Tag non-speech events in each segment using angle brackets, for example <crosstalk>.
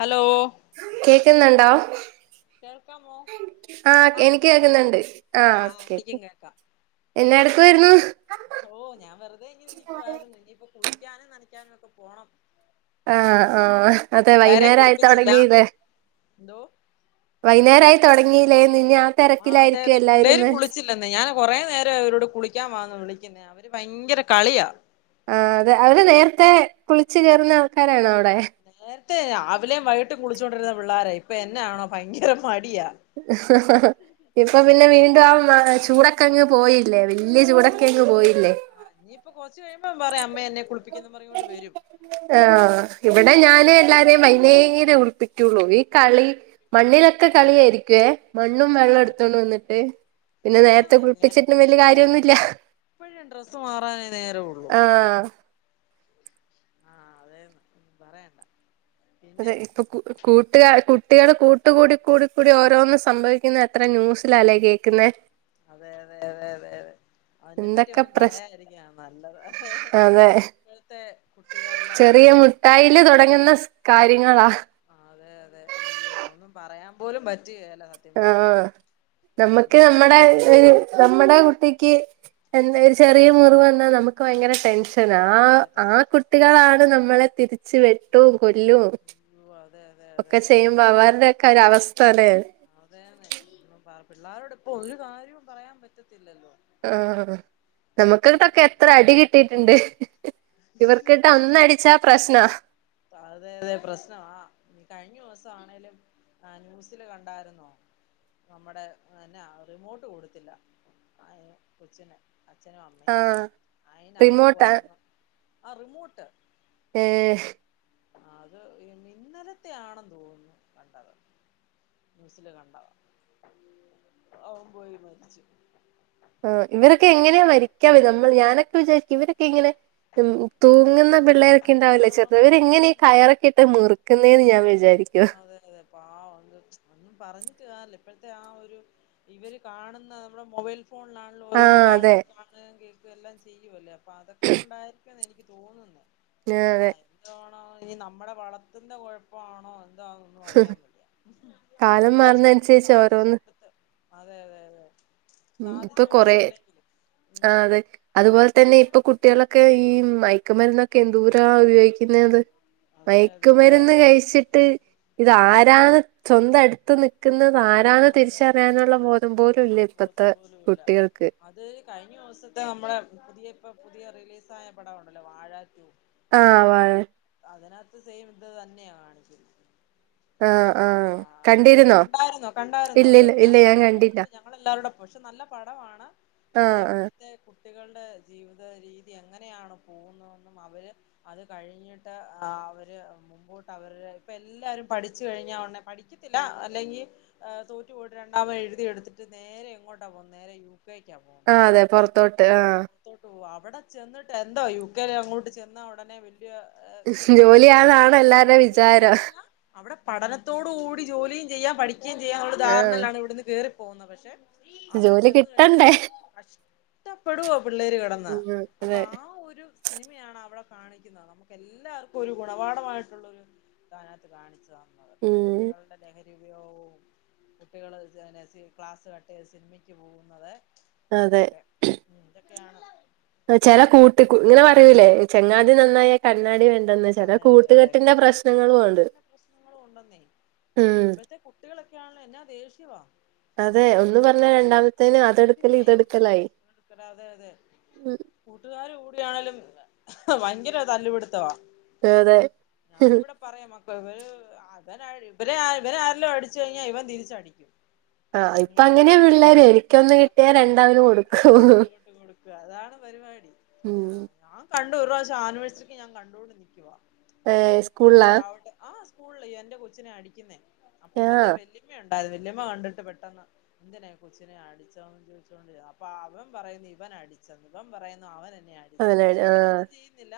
Hello <inaudible> കേക്ക്ന്നുണ്ടോ കേൾക്കാമോ ആഹാ ആഹ് എനിക്ക് കേൾക്കാം കേക്ക്ന്നുണ്ട്. ആഹാ ആഹ് ആഹ് എനിക്കും ഒക്കെയൊക്കെ കേൾക്കാം എന്നാട് എന്തുവായിരുന്നു ഓ ഞാ വെറുതെ ഇങ്ങനെ ഇരിക്കുവായിരുന്നു. ഇനിയിപ്പൊ കുളി ക്കാനും നനക്കാനുമൊക്കെ പോണം. ആഹ് ആ അതെ പിള്ളേരേം വൈകുന്നേരായി കുളിപ്പിച്ചില്ല തൊടങ്ങീന്ന് എന്തോ വൈകുന്നേരയിത്തുടങ്ങി ആഹ് അതെ അതെ പിള്ളേരും കുളിച്ചില്ലെന്നേ ഞാൻ കൊറെ നേരം ആയി അവരോട് കുളിക്കാൻ വാന്നു വിളി ക്ക്ന്ന്. അവര് ഭയങ്കര കളിയാ. ആ അതെ അവര് നേരത്തെ കുളിച്ചു കയറുന്ന ആൾക്കാരാണോ. അവിടെ നേരത്തെ രാവിലെയും വൈകിട്ടും കുളിച്ചോണ്ടിരുന്ന പിള്ളാരാ ഇ പ്പെ എന്നാണോ ഭയങ്കര മ ഇപ്പൊ പിന്നെ ആഹ് വീണ്ടും ആ മ ചൂട ക്കങ് പോയി. ല്ലേ വലിയ പോയി ചൂടൊക്കെ അങ്ങ് പോയില്ലേ ആഹ് ഇനിയിപ്പൊ കൊറച്ച് കഴിയുമ്പോ പറയും അമ്മേ എന്നെ കുളിപ്പിക്കെന്നും പറഞ്ഞോണ്ട് വരും ആഹ് ഇവിടെ ആഹ് ഞാനും എല്ലാരെയും വൈന്നേരെ കുളിപ്പിക്കുള്ളൂ ഈ കളി മണ്ണിലൊക്കെ കളിയായിരിക്കും ഓക്കെ മണ്ണും വെള്ളം അതെ എടുത്തോണ്ട് വന്നിട്ട് പിന്നെ അതെ നേരത്തെ അതേന്നെ കുളിപ്പിച്ചിട്ടും വലിയ നേ കാര്യൊന്നുമില്ല എപ്പഴും ഡ്രസ്സ് മാറാനേ നേരവുള്ളൂ ആഹ്. ആഹ് അതെന്ന് പറയണ്ട പിന്നെ അതെ ഇപ്പൊ കൂ ഒരു കൂ കുട്ടിക കുട്ടികള് കൂട്ട് കൂടി കൂടി കൂടി ഓരോന്നും സംഭവിക്കുന്ന എത്ര ന്യൂസിലാ ല്ലേ കേൾക്കുന്നേ അതെ അതെ അതെ അതെ അതെ അതിനെ പറ്റി എന്തൊക്കെ ഒന്നും പ്രശ് പറയാതിരിക്കാ നല്ലത് അതെ അതെ ഇപ്പോഴത്തെ കുട്ടികള്ടെ ചെറിയ മുട്ടായില് തൊടങ്ങുന്ന സ് കാര്യങ്ങളാ അയ്യോ അതൊന്നും പറയാൻ പോലും പ ആ നമ്മക്ക് പിന്നെ നമ്മടെ ഒര് നമ്മ്ടെ കു ട്ടിക്ക് എന്തെ ഒരു ചെറിയ മുറിവ് വന്നാ നമുക്ക് വയങ്കര ടെൻഷൻ ഷനാ അതെ ആ കുട്ടികളാണ് നമ് നമ്മളെ തിരിച്ച് വെട്ടും കൊല്ലും അയ്യോ അതെ അതെ അതെ ഒക്കെ അതെ ചെയ്യുമ്പോ അവര് ടെയൊക്കെ ഒരു അവസ് തലേ പിള്ളേരോട് ഇപ്പൊ ഒരു കാര്യവും പറയാൻ പറ്റത്തില്ലല്ലോ ആ നമ <unintelligible> എത്ര അടി കിട്ടീട്ട്ണ്ട് പ്രശ്നാ അതെ അതെ പ്രശ്നവാ കഴിഞ്ഞ വസം ആണേലും ആ ന്യൂസില് കണ്ടാര്ന്നോ നമ്മടെ എന്നാ റിമോട്ട് കൊടുത്തില്ല ആ കൊച്ചിന് അച്ഛനും അമ്മയും ആഹ് അയിനവൻ റിമോട്ടാ പോയങ്ങ് ആ റിമോട്ട് ഏ ആ അത് ഇന്നലത്തെ ആണെന്ന് തോന്നുന്നു കണ്ടത് ന്യൂസില് കണ്ടതാ അവൻ പോയി മരിച്ച് ആ ഇവരൊക്കെ എങ്ങനെയാ മരിക്ക <unintelligible> നമ്മൾ ഞാനൊക്കെ വിചാരിക്കും ഇവരൊക്കെ എങ്ങനെയാ തൂങ്ങുന്ന അത് പിള്ളേരൊക്കെ ഇണ്ടാവില്ലേ ആ ചെറുത് ഒന്നും ഇവരെങ്ങനെ പറഞ്ഞിട്ട് കയറൊക്കെ ഇട്ട് മുറുക്കുന്നേന്ന് ഞാൻ വിചാരിക്കുവാ അതെ അതെ പാവം അത് ഒന്നും പറഞ്ഞിട്ട് കാര്യല്ല ഇപ്പോഴത്തെ ആ ഒരു, ഇവര് കാണുന്ന നമ്മുടെ മൊബൈൽ <unintelligible> മൊബൈൽ ഫോണിലാണല്ലോ ഓരോന്ന് ആഹ് അതെ കാണുന്നെങ്കിൽ- എല്ലാം ചെയ്യുവലാ അതൊക്കെ കൊണ്ടായിരിക്കു <inaudible> ആഹ് ആ അതെ <unintelligible> നമ്മുടെ വളത്തിന്റെ കുഴപ്പ ആണോ എ <unintelligible> ഒന്നും അറിയാൻ കാലം പാടില്ലാ, ഇഷ്ടങ്ങളും മാറുന്നതനുസരിച്ച് സാധിച്ചു ഓരോന്ന് കൊടുത്ത് അതെതെതെ ഉം ഇപ്പൊ കൊറേ ആ ഉം അതെ അതുപോലെ തന്നെ ഇപ്പൊ കുട്ടികളൊക്കെ ഈ മൈ യക്ക്‌ മരുന്നൊക് എന്തൂരാ ഉപയോഗിക്കുന്നേത്. അതെ അതെ അതെ മയക്കുമരുന്ന് കഴിച്ചിട്ട് ഇത് ആരാണ് സ്വന്തം അടുത്ത് നിക്കുന്ന താരന്ന് തിരിച്ചറിയാനുള്ള ബോധം പോലും ഇല്ല പ്പം പോലൂല്ല കുട്ടികൾക്ക് അത് കഴിഞ്ഞ ദിവസത്തെ നമ്മുടെ പുതിയപ്പ പുതിയ റിലീസായ പടവാണല്ലോ വാഴ റ്റു ആ വാഴ അതിനകത്ത് സെയിം ഇത് തന്നെയ കാണിക്കല് ആഹ് ആഹ് ആഅഹ് കണ്ടിരുന്നോ കണ്ടായിരുന്നോ കണ്ടായിരുന്നോ അത് ഇല്ലില്ല ഞാൻ ഇല്ല ഞങ്ങള് കണ്ടില്ല കണ്ടു ഞങ്ങളെല്ലാരോടെ പോയി പക്ഷെ നല്ല പടമാണ് നമ്മുടെ ആഹ് ആഹ് ഇപ്പഴത്തെ കു- കുട്ടികളുടെ ജീവിത രീതി എങ്ങനെയാണ് പോകുന്നതൊന്നും അവര് അത് കഴിഞ്ഞി- ട്ട് അവര് മുമ്പോട്ട് അവര് ഇപ്പ എല്ലാരും പഠിച്ചു കഴിഞ്ഞാ ഒടനെ പഠിക്കത്തില്ല അല്ലെങ്കി അ തോറ്റുപോയിട്ട് രണ്ടാമ ത്എഴുതിയെടുത്തിട്ട് നേരെ എങ്ങോട്ടാപോവുന്നെ നേരെ യൂ ആ അതെ പൊറത്തോട്ട് ആഹ് തൊട്ട് അവടെ ചെന്നിട്ട് എന്തോ യു കെല് അങ്ങോട്ട് ചെന്ന ഉടനെ വി - ജോ ഒ ജോലി കിട്ടും അല്ലെങ്കി ജോലിയാന്നാണ് അവടെ എല്ലാരുടെ വിചാരം ജോലിന്നല്ല അവടെ പഠനത്തോടു കൂടി ജോലിയും ചെയ്യാൻ പഠി ഇനി എന്ത് ചെയ്യാ അവള് ധാരണ ആഹ് ഇല്ലാണ്ട് ഇവിടുന്ന് കേറി പോന്ന പക്ഷെ അവിടെ ജോലി ചെന്ന്‌ കഴിഞ്ഞാ കിട്ടണ്ടേ കഷ്ട്ട പ്പെടോം രു കിടന്ന ഉം അപ്പൊ അതെ ആ ഒരു സിനിമയാണ് അവിടെ കാണിക്കുന്നത്. നമുക്ക് എല്ലാർക്കു ഒരു ഗുണപഠമായിട്ടുള്ളൊരു സ്ഥാനത്ത് കാണിച്ചതാണ്. അതെ ഉം കുട്ടികളുടെലഹ ദിവിഔ കുട്ടികള് സന ക്ലാസ് കട്ടയ്തു സിനിമയ്ക്ക് പോകുന്നത് അതെ ഇതൊക്കെ ഉം ഇതൊക്കെയാണ് ചെല കൂട്ട്, കു ഇങ്ങനെ പറയൂലേ ചെങ്ങാതി നന്നായ കണ്ണാടി വേണ്ട അതെ അതെ അതെ ഉണ്ട് കൂട്ടുകെട്ടിന്റെ പ്രശ്നങ്ങളും ഒണ്ടെന്നേ ഏയ് ഉം ഇപ്പോഴത്തെ കുട്ടികളൊ - ക്കാണ് എന്നാ ദേഷ്യവാ അതെ ഒന്ന് പറഞ്ഞ രണ്ടാമത്തേന് അതെടുക്കല് പിന്നെ ഇതെടുക്കലായി അതെ അതെ ഉമ് ഭ അഹ് ഭയങ്കര തല്ലുപിടുത്തവാ തെ അതെ ഹ് ഹ് ഇപ്പവര് അതന ഇവരെ ഇവരെ ആരെല്ലും അടിച്ചു കഴിഞ്ഞാൽ ഇവൻ തിരിച്ചടിക്കും ആ അങ്ങനെയാ ഇപ്പങ്ങനെയാ പിള്ളേര് ഇക്കൊന്ന് കിട്ടിയാ രണ്ടവന് കൊടുക്കും അത്ര അങ്ങോട്ട് കൊടുക്കുക മ് മ് പണ്ട് ഒരുപ്രാവശ്യം ആനുവേഴ്സറിക്ക് ഞാൻ കണ്ടോണ്ട് നിക്കുവാ ഏ ഇസ്ക്ലൂളിലാ സ്ക്ലൂളില്ല് എന്റെ കൊച്ചിനെ അടിക്കുന്നേ അപ്പ ആഹ് ഇവന്റെ വല്ലയമ്മയോ അത് വല്യമ്മ കണ്ടിട്ട് പെട്ടെന്ന് എന്തിന കൊച്ചിനെ അടിച്ചോന്ന് ചോദിച്ചോണ്ട് അപ്പൊ അവൻ പറയുന്നു ഇവൻ അടിച്ചന്ന് ഇവൻ പറയുന്നു അവൻ ആഅടിച്ചെന്ന് ടിച്ചന്ന് മുതലാളി പക്ഷെ ആഹ് ഇവനൊന്നും ചെയ്യുന്നില്ല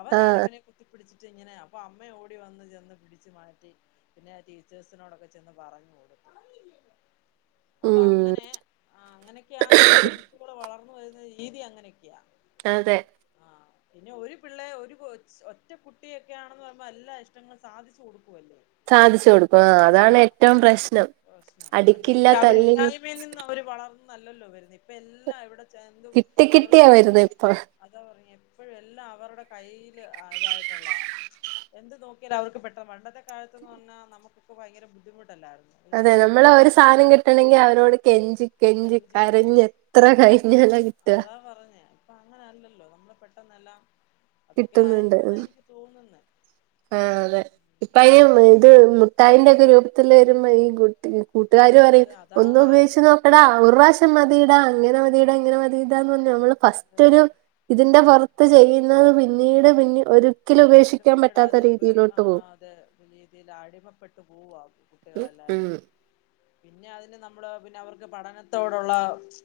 അവനാണ് ആഹ് ഇവനെ കുത്തിപ്പിടിച്ച് ഇങ്ങനെ അപ്പൊ അമ്മ ഓടി വന്ന് ചെന്ന് പിടിച്ചു മാറ്റി പിന്നെ ടീച്ചേഴ്സിനോടൊക്കെ ചെന്ന് പറഞ്ഞ് അപ്പ ഉം അങ്ങനെ ആഹ് അങ്ങനെയൊക്കെ ആ ഇപ്പോഴത്തെ കുട്ടികൾ വളർ ന്നു വരുന്ന രീതി അങ്ങനെയൊക്കെയാ അതെ ആ പിന്നെ ഒരു പിള്ളെ ഒരു കൊച്ച് ഒറ്റ കുട്ടിയൊക്കെയാണെന്ന് പറയുമ്പോ എല്ലാ ഇഷ്ടങ്ങളും സാധിച്ചു കൊടു സാധിച്ചു കൊടുക്കും ആ അതാണ് ഏറ്റവും പ്രശ്നം അടിക്കില്ല തല്ലി ഇല്ലായ്മയിൽ നിന്ന് അവർ വളർന്നില്ല നല്ലല്ലോ വരുന്നേ ഇപ്പ എല്ലാം ഇവിടെ എന്തും കിട്ടി കിട്ടിയാ അവർക്ക് വരുന്നെ പെട്ടെന്ന് ഇപ്പൊ അതാ പറഞ്ഞ എപ്പോഴും എല്ലാം അവരുടെ കയ്യില് ആഹ് ഇതായിട്ടുള്ളതാ. എന്ത് നോക്കിയാൽ അവർക്ക് പെട്ടെന്ന് പണ്ടത്തൊലത്ത് എന്ന് പറഞ്ഞാൽ നമുക്ക്കൊ ക്കെ ഭയങ്കര ബുദ്ധിമുട്ട് ല്ലായിരുന്നോ ഒരു അതെ സാധനം നമ്മളെ ഒരു സാധനം വാങ്ങിക്കാനുള്ളത് കിട്ടണെങ്കി അവരോട് കെഞ്ചി കെഞ്ചി ചെഞ്ചിപ്പ കരഞ്ഞ് എത്ര അതാ പ- കഴിഞ്ഞാല കിട്ടുക അതാ ന്നല്ലാം അതൊക്കെ കിട്ടുന്നുണ്ട് ആയിരിക്കും ന്നാ എനിക്ക് തോന്നുന്നെ ആഹ് അതെ ഇപ്പ ഉം. അതിന് ഇത് മുഠായിന്റെ ഒക്കെ രൂപത്തിൽ വരുമ്പോ ഈ കുട്ടി കൂട്ടുകാര് പറയും അതെ അതാ ഒന്ന് ഉപയോഗിച്ച് ആരും നോക്കടാ ഒരു പ്രാവശ്യം അതെ മതിയിടാ അങ്ങനെ മതിടാ അതെ ഇങ്ങനെ മതിടാന്ന് പറഞ്ഞു നമ്മൾ ഫസ്റ്റ് അതെ ഒരു അതെ ഇതിന്റെ ഉം പുറത്ത് ചെയ്യുന്നത് പിന്നീട് ചെയ്യും പിന്ന ഒരിക്കലും പിന്നീട് ഉപേക്ഷിക്കാൻ പറ്റ പിന്നീട് അത് ആഹ് അത രീതിയിൽ അടിമപ്പെട്ട് പോവോ മ് പിന്നെ അതിന് നമ്മള് പിന്നെ അവർക്ക് പഠനത്തോടുള്ള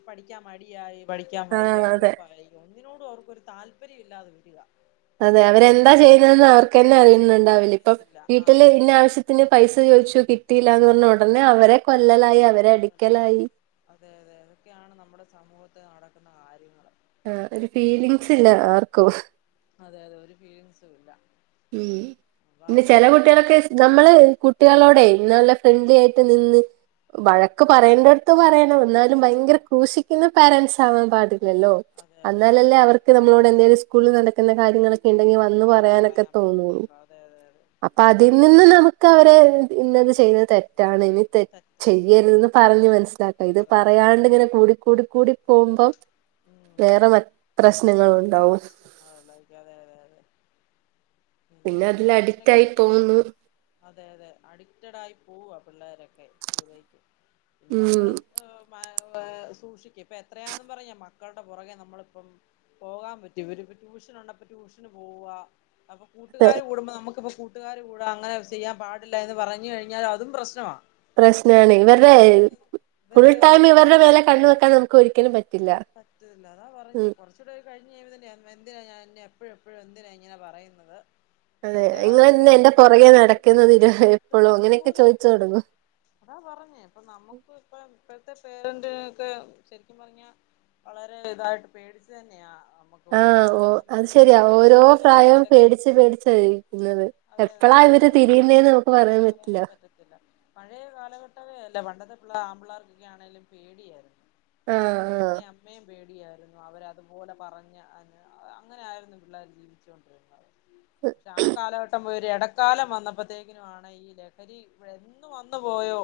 പഠിക്കാൻ മടിയായി പഠിക്കാൻ ആഹ് വയ്യ അതെ വെറുപ്പായി <inaudible> താല്പര്യ ഇല്ലാതെ വരിക അതെ അവരെന്താ അതാണ് ചെയ്യുന്നെന്ന് അവർക്കെന്നെ അറിയ്ന്ന്ണ്ടാവില്ല ഇപ്പം അറിയത്തില്ല ആ വീട്ടില് ഇന്ന ആവശ്യത്തിന് പൈസ ചോദിച്ചു കി ട്ടീല്ലാന്ന് പറഞ്ഞ ഉടനെ അവരെ കൊല്ലലായി അവരെ അടി ക്കലായി <inaudible> കാര്യങ്ങള് ആ ഒരു ഫീലിങ്സ് ഇല്ല ആർക്കും അതെ അതെ ഒരു ഫീലിങ്സും ഇല്ല ഉം അപ്പൊ പിന്നെ അവര് ചെല ഇഷ്ടങ്ങൾ കുട്ടികളൊക്കെ നമ്മള് കുട്ടികളോടെ നല്ല ഫ്രണ്ട്ലി ആയിട്ട് നിന്ന് വഴക്ക് പറയണ്ട ട്ത്ത് പറയണം എന്നാലും പറയാ ഭയങ്കര ക്രൂശിക്കുന്ന പേരൻസ് അവന് ഉം പാടില്ലല്ലോ അതെ അതെ അതെ അന്നാലല്ലേ അതെ അവർക്ക് നമ്മളോട് എന്തേലും സ്കൂളി നട <unintelligible> കാര്യങ്ങള് ഇണ്ടെങ്കി വന്ന് പ പറയാനൊക്കെ പറയാൻ പറ്റത്തുള്ളൂ അതെ അതെ അതെ അപ്പ അതിൽ നിന്ന നമുക്ക് അവ <unintelligible> ഇന്നത് ചെയ്യുന്നത് തെറ്റാണ് ഇ തെ തെറ്റാണ് ചെയ്യരുതന്ന് അതെ പറഞ്ഞ് അതെ മനസ്സിലാക്കാം ഇത് പറഞ്ഞ് മനസ്സില പറയാണ്ടിങ്ങനെ കൂടി കൂടി കൂടി പോവുമ്പം ഉം വേറെ <unintelligible> പ്രശ്നങ്ങളുണ്ടാവും പ്രശ്നങ്ങളുള്ളായിരിക്കും അതെ അതെ അതെ പിന്നെ അതിൽ <unintelligible> അഡിക്റ്റ് ഇങ്ങനെയൊക്കെയ ആയി പിന്നെ പോകുന്നു അതെ അതെ അഡിക്റ്റഡ് ആയി പോവ പിള്ളേരെ <unintelligible> ഉം നമ്മള് <unintelligible> സൂക്ഷിക്ക ഇപ്പെ എത്രയാന്നും പറഞ്ഞ മക്കളുടെ പുറകെ നമ്മളിപ്പം പോകാൻ പറ്റോ ഇവരിപ്പം ട്യൂഷൻ ഉണ്ട് അപ്പോ ട്യൂഷന് പോവുവാ അപ്പം കൂട്ടുകാര് കൂടുമ്പോ നമുക്കിപ്പം സ്കു കൂട്ടുകാര് കൂടെ അങ്ങനെ ചെയ്യാൻ പാടില്ല എന്ന് പറഞ്ഞു കഴിഞ്ഞാൽ അതും പ്രശ്നവ പ്രശ്നാണ് ഇവർടെ ആര് ഫുൾ ഇവരെ ടൈം ഇവരുടെ മേലെ കണ്ണ് വെക്കാൻ നമുക്ക് ഒരിക്കലും പ പറ്റുന്നത അതാ പറഞ്ഞേ കുറച്ചുടെയൊക്കെ കഴിഞ്ഞ് കഴിയുമ്പ <unintelligible> എന്തിന ഞൻ എപ്പൊഴും എപ്പൊഴും എന്തിനാ ഇങ്ങനെ പറയുന്നത് അതെ എന്റെ ഇങ്ങളെന്നെ എന്റെ പുറകെ കരയമൊക്കെ നടക്കുന്നത് ഇരു <unintelligible> എപ്പളും നടക്കുന്നതെന്ന് അങ്ങനെയൊക്കെ ചോദിച്ചു തുടങ്ങും ചോദിക്കും അതാ പറഞ്ഞേ അപ്പൊ നമ്മുക്ക് ഇപ്പം ഇപ്പഴ്ത്തെ പെര <unintelligible> ശെരിക്കും പറഞ്ഞ വളരെ ഇതായിട്ട് പേടിച്ച് തന്നെയാ നമുക്ക് ആഹ് മുമ്പോട്ട് ഓ പോകാൻ അത് പറ്റത്തുള്ളൂ ശരിയാ പഴയ ഓരോ പ്രായവും കാലഘട്ടത്തിലൊക്കെ പേടിച്ച് ആണെങ്കി പേടിച്ചാ ഇരിക്കുന്നത് അതെ അതെ എപ്പളാ ഇവര് പണ്ടത്തെ തിരിയുന്നേന്ന് നമുക്ക് പറയാൻ പറ്റില്ല പഴയ കാലഘട്ടവേ അല്ലേ പണ്ടത്തെ പിള്ള ആൺപിള്ളേർക്കൊക്കെ ആണേലും പേടിയായിരുന്നു ആ നെ അമ്മയേ പേ ടിയായിരുന്നു അവര അതുപോലെ പറഞ്ഞ് അങ്ങനെ ആയിരുന്നു പിള്ളേർ ജീവിച്ചുണ്ടിരുന്നത് ആ കാലഘട്ടം പോ ഇടക്കാലം വന്നപ്പോത്തേക്കിനു ആണ് ഈ ലഹരി എന്ന വന്നു പോയോ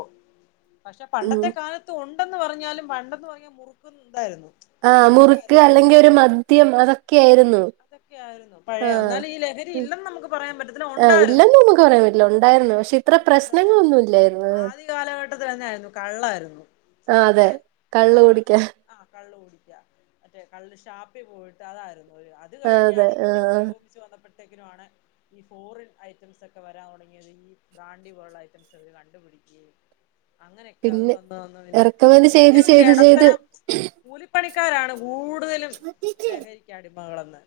പക്ഷെ പണ്ടത്തെ ഉം കാലത്ത ഉ വണ്ടെന്ന് പറഞ്ഞാലും പണ്ടെന്നേ പറഞ്ഞാൽ മുറ ണ്ടായിരിന്നു ആ മുറുക്ക് അല്ലെങ്കി ഒരു മദ്യം അതൊക്കെയായിരുന്നു അതൊക്കെയ ആയിരുന്നു പഴയ ആഹ് എന്നാലും ഈ ലഹരി ഉം ഇല്ലെന്ന് നമുക്ക് പറയാൻ പറ്റത്തി ആഹ് ഉണ്ടായിരുന്നു ഇല്ലെന്ന് നമുക്ക് പറയാൻ പറ്റില്ല ഉണ്ടായിരുന്നു പക്ഷെ ഇത്ര ചെറുപ്പം തൊട്ടെ പ്രശ്നങ്ങളൊന്നും ഇല്ലായിരുന്നു ആദ്യ കാലഘട്ടത്തി തന്നൊയിരുന്നു കള്ളായിരുന്നു ആഹ് അതെ നമ്മുടെ കള്ള് കുടിക്കാൻ ആ കള്ള് കുടിക്ക മറ്റേ കള്ള് ഷാപ്പി പോയിട്ട് അതാരുന്നു ഒരു അത് ആഹ് അതെ കഴിഞ്ഞാണ് പിന്നെ ആഹ് ആഹ് പുരോഗമിച്ചു വന്നട്ടത് ട്ടക്കിനു ആണ് ഈ ഫോറിൻ ഐറ്റംസ് ഒക്കെ വരാൻ തുടങ്ങിയത് ഈ ബ്രാണ്ടി പോലുള്ള ഐറ്റംസ് അവര് കണ്ടുപിടിക്കുകയും അങ്ങനെയൊക്കെ അത് പിന്നെ വന്നന്നു പിന്നെ റെക്കമെന്റ് പിന്നത്തെ ചെയ്ത് ഒരു ചെയ്ത് ചെയ്ത് ഇടത്തരം കൂലിപ്പണി ക്കാരാണ് ഗൂൺ ടുതലും ലഹരിക്കടിമ മങ്ങളന്ന്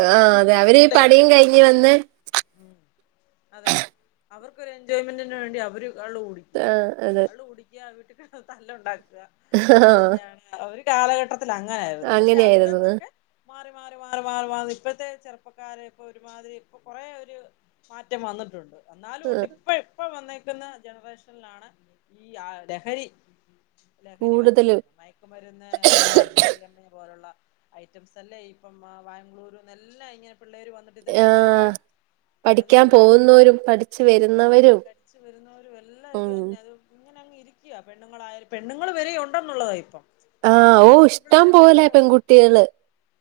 ആ ആ അതെ അവരീ പണീം കഴിഞ്ഞ് വന്ന് ഉം അതെ അവർക്കൊരു എൻജോയ്മെന്റിന് വേണ്ടി അവര് കള്ള് ആ കുടിക്യാ അതെ കള്ള് കുടിക്യാ വീട്ടി തല്ല ഉണ്ടാക്കി ആ അതൊെയാണ് അവ കാലഘട്ട അങ്ങനൊയിരുന്നു പക്ഷെ അതിൽ അങ്ങനെയായിരുന്നു നിന്നൊക്കെ മാറി മാറി മാറി മാറി മാറി ഇപ്പഴത്തെ ചെറുപ്പക്കാരെ ഇപ്പൊ ഒരുമാതിരി ഇപ്പ കുറെേ ഒരു മാറ്റം വന്നിട്ടുണ്ട് എന്നാലും ആ ഒണ്ട് ഇപ്പ ഇപ്പ വന്നേ ുന്ന ജനറേഷനിലാണ് ഈ ആ ലഹരി ലഹരി കൂടുതലും വന്നേരിക്കുന്നു മയക്കുമരുന്ന്മ്മെ പോലുള്ള ഐറ്റംസ് അല്ലേ ഇപ്പം ബാംഗ്ലൂരുന്ന എല്ലാം ഇങ്ങനെ പിള്ളേര് വന്നട്ട് ഇതല്ലേ ആ പരിപാടി അത് പഠിക്കാൻ പോകുന്നോരും പഠിച്ചു വരുന്നവരും പടിച്ചു വരുന്നോരു എല്ലാം ഇത് ഉം തന്നെയാ അത് ഇങ്ങനെ അങ്ങ് ഇരിക്കയാ പെൺ പണ്ണങ്ങളര പെണ്ണങ്ങൾ വരെയ ഉണ്ടെന്നുള്ളതാണ് ഇപ്പം ആ പണ്ടെന്ന് ഓ പറഞ്ഞ ഇഷ്ടം ആമ്പിളർ പോലെ മാത്രമേള്ള പെൺകുട്ടികള്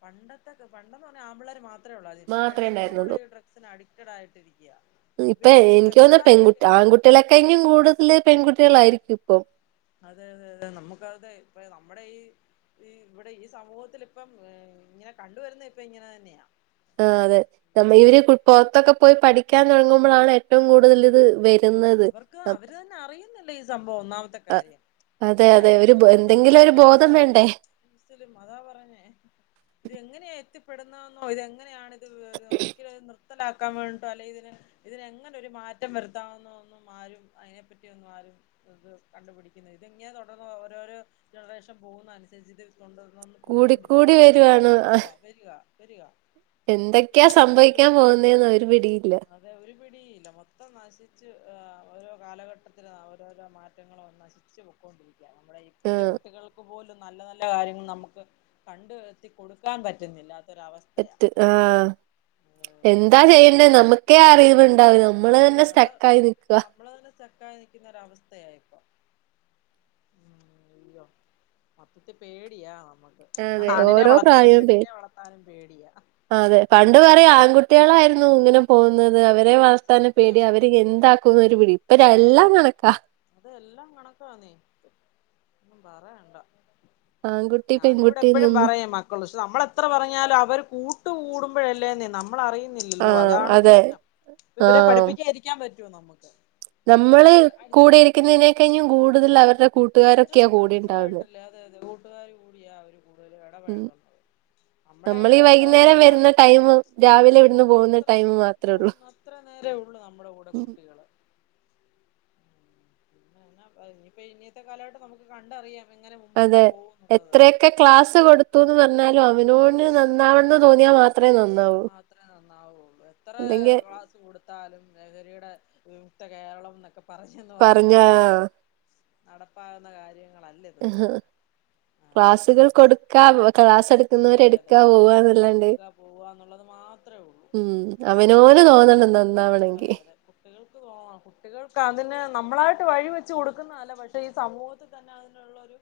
പണ്ടത്തെൊക്കെ പണ്ടെന്ന് പറഞ്ഞാൽ ആമ്പിളേർ മാത്രേ ഉള്ളൂ അത് ഇപ്പൊ മാത്രേ പെണ്ണുങ്ങളും കൂടെ ഉണ്ടായിരുന്നുള്ളൂ നടുക്കടായിട്ടിരി ഇപ്പൊ എനിക്ക് തോന്ന പെൺകു ആൺകുട്ടിയേളെക്കായ്നും കൂടുതല് പെൺകു കുട്ടികളായിരിക്കും ഇപ്പം. <inaudible> ആഹ് അതെ നമ്മ അയ്യോ ഇവര് പുറത്തൊക്കെ പോയി പഠി ഠിക്കാൻ തുടങ്ങുമ്പളാണ് ഏറ്റവും കൂടുതൽ ഇത് അതയതെ. വരുന്നത് അവർക്ക് അവര് തന്നെ അറിയുന്നില്ല ഈ സംഭവം ഒന്നാമത്തെ കാര്യം അതെ അതെ തന്നെ ഒരു ബോ- എന്തെങ്കിലും ഒരു ഓട്ടോമാറ്റിക് ആയിട്ട് ബോധം പല പല വേണ്ടേ സിലും അതാ പറഞ്ഞേ ഇത് എങ്ങനെയാ എത്തി പ്പെടുന്ന എന്നോ ഇതെങ്ങനെയാണ് സ്സ്ലാക്കാൻ വേണ്ട്ട്ടോ അല്ലെങ്കിൽ ഇതിന് ഇതിനെങ്ങനെ ഒരു മാറ്റം വര് ഈ കാണുന്നതൊന്നും ആരും അയിനെപ്പറ്റി ഒന്നും ആരും ഇത് കണ്ടുപിടിക്കുന്ന ഇതങ്ങനാ തുടർന്ന് ഓരോരോ ജനറേഷൻ പോകുന്നതനുസരിചിട്ട് <inaudible> കൂടിക്കൂടി പ്പൊക്കോണ്ടിരിക്കാ വരുവാണ് വരിക വരിക <unintelligible> എന്തൊക്കെയാ അയ്യോ സംഭവിക്കാൻ പോവ് ന്നെന്ന് ഒര് പിടിയില്ല ആഹ് ഓരോ കാലഘട്ടത്തി ഓരോരോ മാറ്റങ്ങളും നശിച്ച് പൊക്കൊണ്ടിരിക് നമ്മുടെ ഈ പുതിയ ആഹ് കുട്ടികൾക്ക് പോലും നല്ല നല്ല കാര്യങ്ങൾ നമുക്ക് കണ്ട് എത്തി കൊടുക്കാൻ പറ്റുന്നില്ല എത്ത് ആഹ് എന്താ ചെയ്യണ്ടെ നമക് ഒക്കെ അറീവ്ണ്ടാകണം മ്മള് തന്നെ സ്റ്റെക്ക ആയി നിക്ക്‌വാ സ്റ്റെക്കായി നൽക്കുന്ന ഒരവസ്ഥയാ ഇപ്പം അയ്യോ മക്കക്ക് പേടിയാ നമ്മക്ക് ആതെ ആണിനെ ഓരോ വളർത്താനും പ്രായം പെണ്ണിനെ പേടി വളർത്താനും പേടിയാ അതെ പണ്ട് പറിം ആൺകുട് കുട്ട്യേളായിരുന്നു ഇങ്ങനെ പോവുന്നെ ത് അവരെ ആഹ് വാർത്താന് സത്യം പേടിയ അവര് എന്താക്കുന്ന് ഒരു പിടി ഇപ്പ എല്ലാം കണക്കാ അതെല്ലാം കണക്കാ ന്നെ ഒന്നും പറയാണ്ട ആൺകുട്ടി ഞാൻ ഇവ്ടെ എപ്പഴും പെൺകുട്ടിന്നൊന്നും പറയും മക്കൾ ക്ഷെ നമ്മൾ എത്ര പറഞ്ഞാലും അവർ കൂട്ട് കൂടു പ്പയല്ലേന്നെ നമു നമ്മൾ അറിയുന്നില്ലല്ലോ ആഹ് അതാണ് അതെ പ്രശ്നം അപ്പ. ഇവരെ ആഹ് പഠിപ്പിക്കാൻ ഇരിക്കാൻ പറ്റ് ട്ടോ നമ്മക്ക് നമ്മള് കൂടെ ഇരിക്കുന്നതിനെ കയ്ഞ് കൂടുതൽ അവർ അരെ ഫ്രണ്ട്സ ആയിട്ടല്ലേ അതെ അതെ കൂട്ടുകാർ കൂടിയാ അവര് കൂടുതൽ ഉം ഇടപഴകുന്നത് നമ്മുടെ നമ്മളീ ഇവിടെ എത്ര വൈകുന്നേരം നേര വരുന്ന ടൈം രാവിലെ ഇവിടുന്ന് പോകുന്ന അത്ര ടൈം മാത്രേ ഉള്ളൂ പോകുന്ന അത്ര നേരേ ഉള്ളു നമ്മുടെ കൂടെ കുട്ടികള് ഇനിയിപ്പ ഇന്നത്തെ കാലഘട്ടം നമുക്ക് കണ്ടറിയാം എങ്ങനെ മുമ്പോട്ട് അതെ പോകുന്നുള്ളത് എത്രയൊക്കെ ക്ലാസ് കൊടുത്തുന്ന് പറ എന്നാലും അതെ അവനോന് അതെ നന്നാവന്ന് തോന്നിയാൽ മാത്രേ നന്നാ മാത്രമേ നന്നാവുള്ളു എത്ര അല്ലെങ്കിൽ ക്ലാസ്സ് കൊടുത്താലും ലഹരിയുടെ വിമുക്ത കേരളം ന്നൊക്കെ പ പറഞ്ഞന്ന് പറഞ്ഞ പറഞ്ഞാലും നടപ്പാവുന്ന കാര്യം ക്ലാസ്സുകൾ കൊടുക്കാ ക്ലാസ് എടുക്കുന്നവരെ അതെ അതെ എടുക്കാ പോവന്നല്ലാണ്ട് എടുക്കുക പോവുക എന്നുള്ളത് മാത്രമേ ഉള്ളൂ ഉം അവനോന് തോന്നണം നന്നാവണെങ്കി അതെ അതെ കുട്ടികൾക്ക് തോന്നണം കുട്ടികൾക്ക് അതിന് നമ്മളായിട്ട് വഴി വെച്ച് കൊടുക്കുന്നതല്ല പക്ഷെ ഈ സമൂഹത്തിൽ തന്നെ അതിനുള്ള ഒരു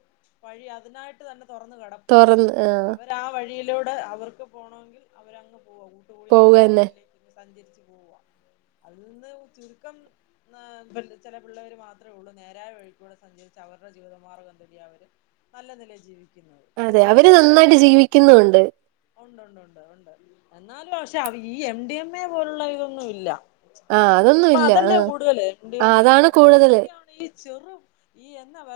വഴി അതിനായിട്ട് തന്നെ തുറന്ന് കിടപ്പുണ്ട് തുറന്ന് അവർ ആ വഴിയിലൂടെ അവർക്ക് പോണോങ്കിൽ അവരങ്ങ് പോ കട്ടുകൂടി അങ്ങനെ ആ പോവന്നെ വഴിയിലേക്ക് സഞ്ചരിച്ച് പോവാ അതിൽ നിന്ന് ചുരുക്കം ചില പിള്ളവര് മാത്രമേ ഉള്ളൂ നേരായ വഴി കൂടെ സഞ്ചരിച്ച് അവരുടെ ജീവിതമാർഗം തേടി അവര് നല്ല നിലയിൽ ജീവിക്ക അതെ അവര് നന്നായിട്ട് ജീവിക്കുന്നുണ്ട് ഉണ്ട് ഉണ്ട് ഉണ്ട് ഉ എന്നാലും പക്ഷെ ഈ എം ഡി എം എ പോലുള്ള ഇതൊന്നും ഇല്ല ആഹ് അതൊന്നും ഇപ്പൊ ഇല്ല ആ അതല്ലേ കൂടുതല് ആ അതാണ് കൂടുതല് ചെറും ഈ എന്ന വ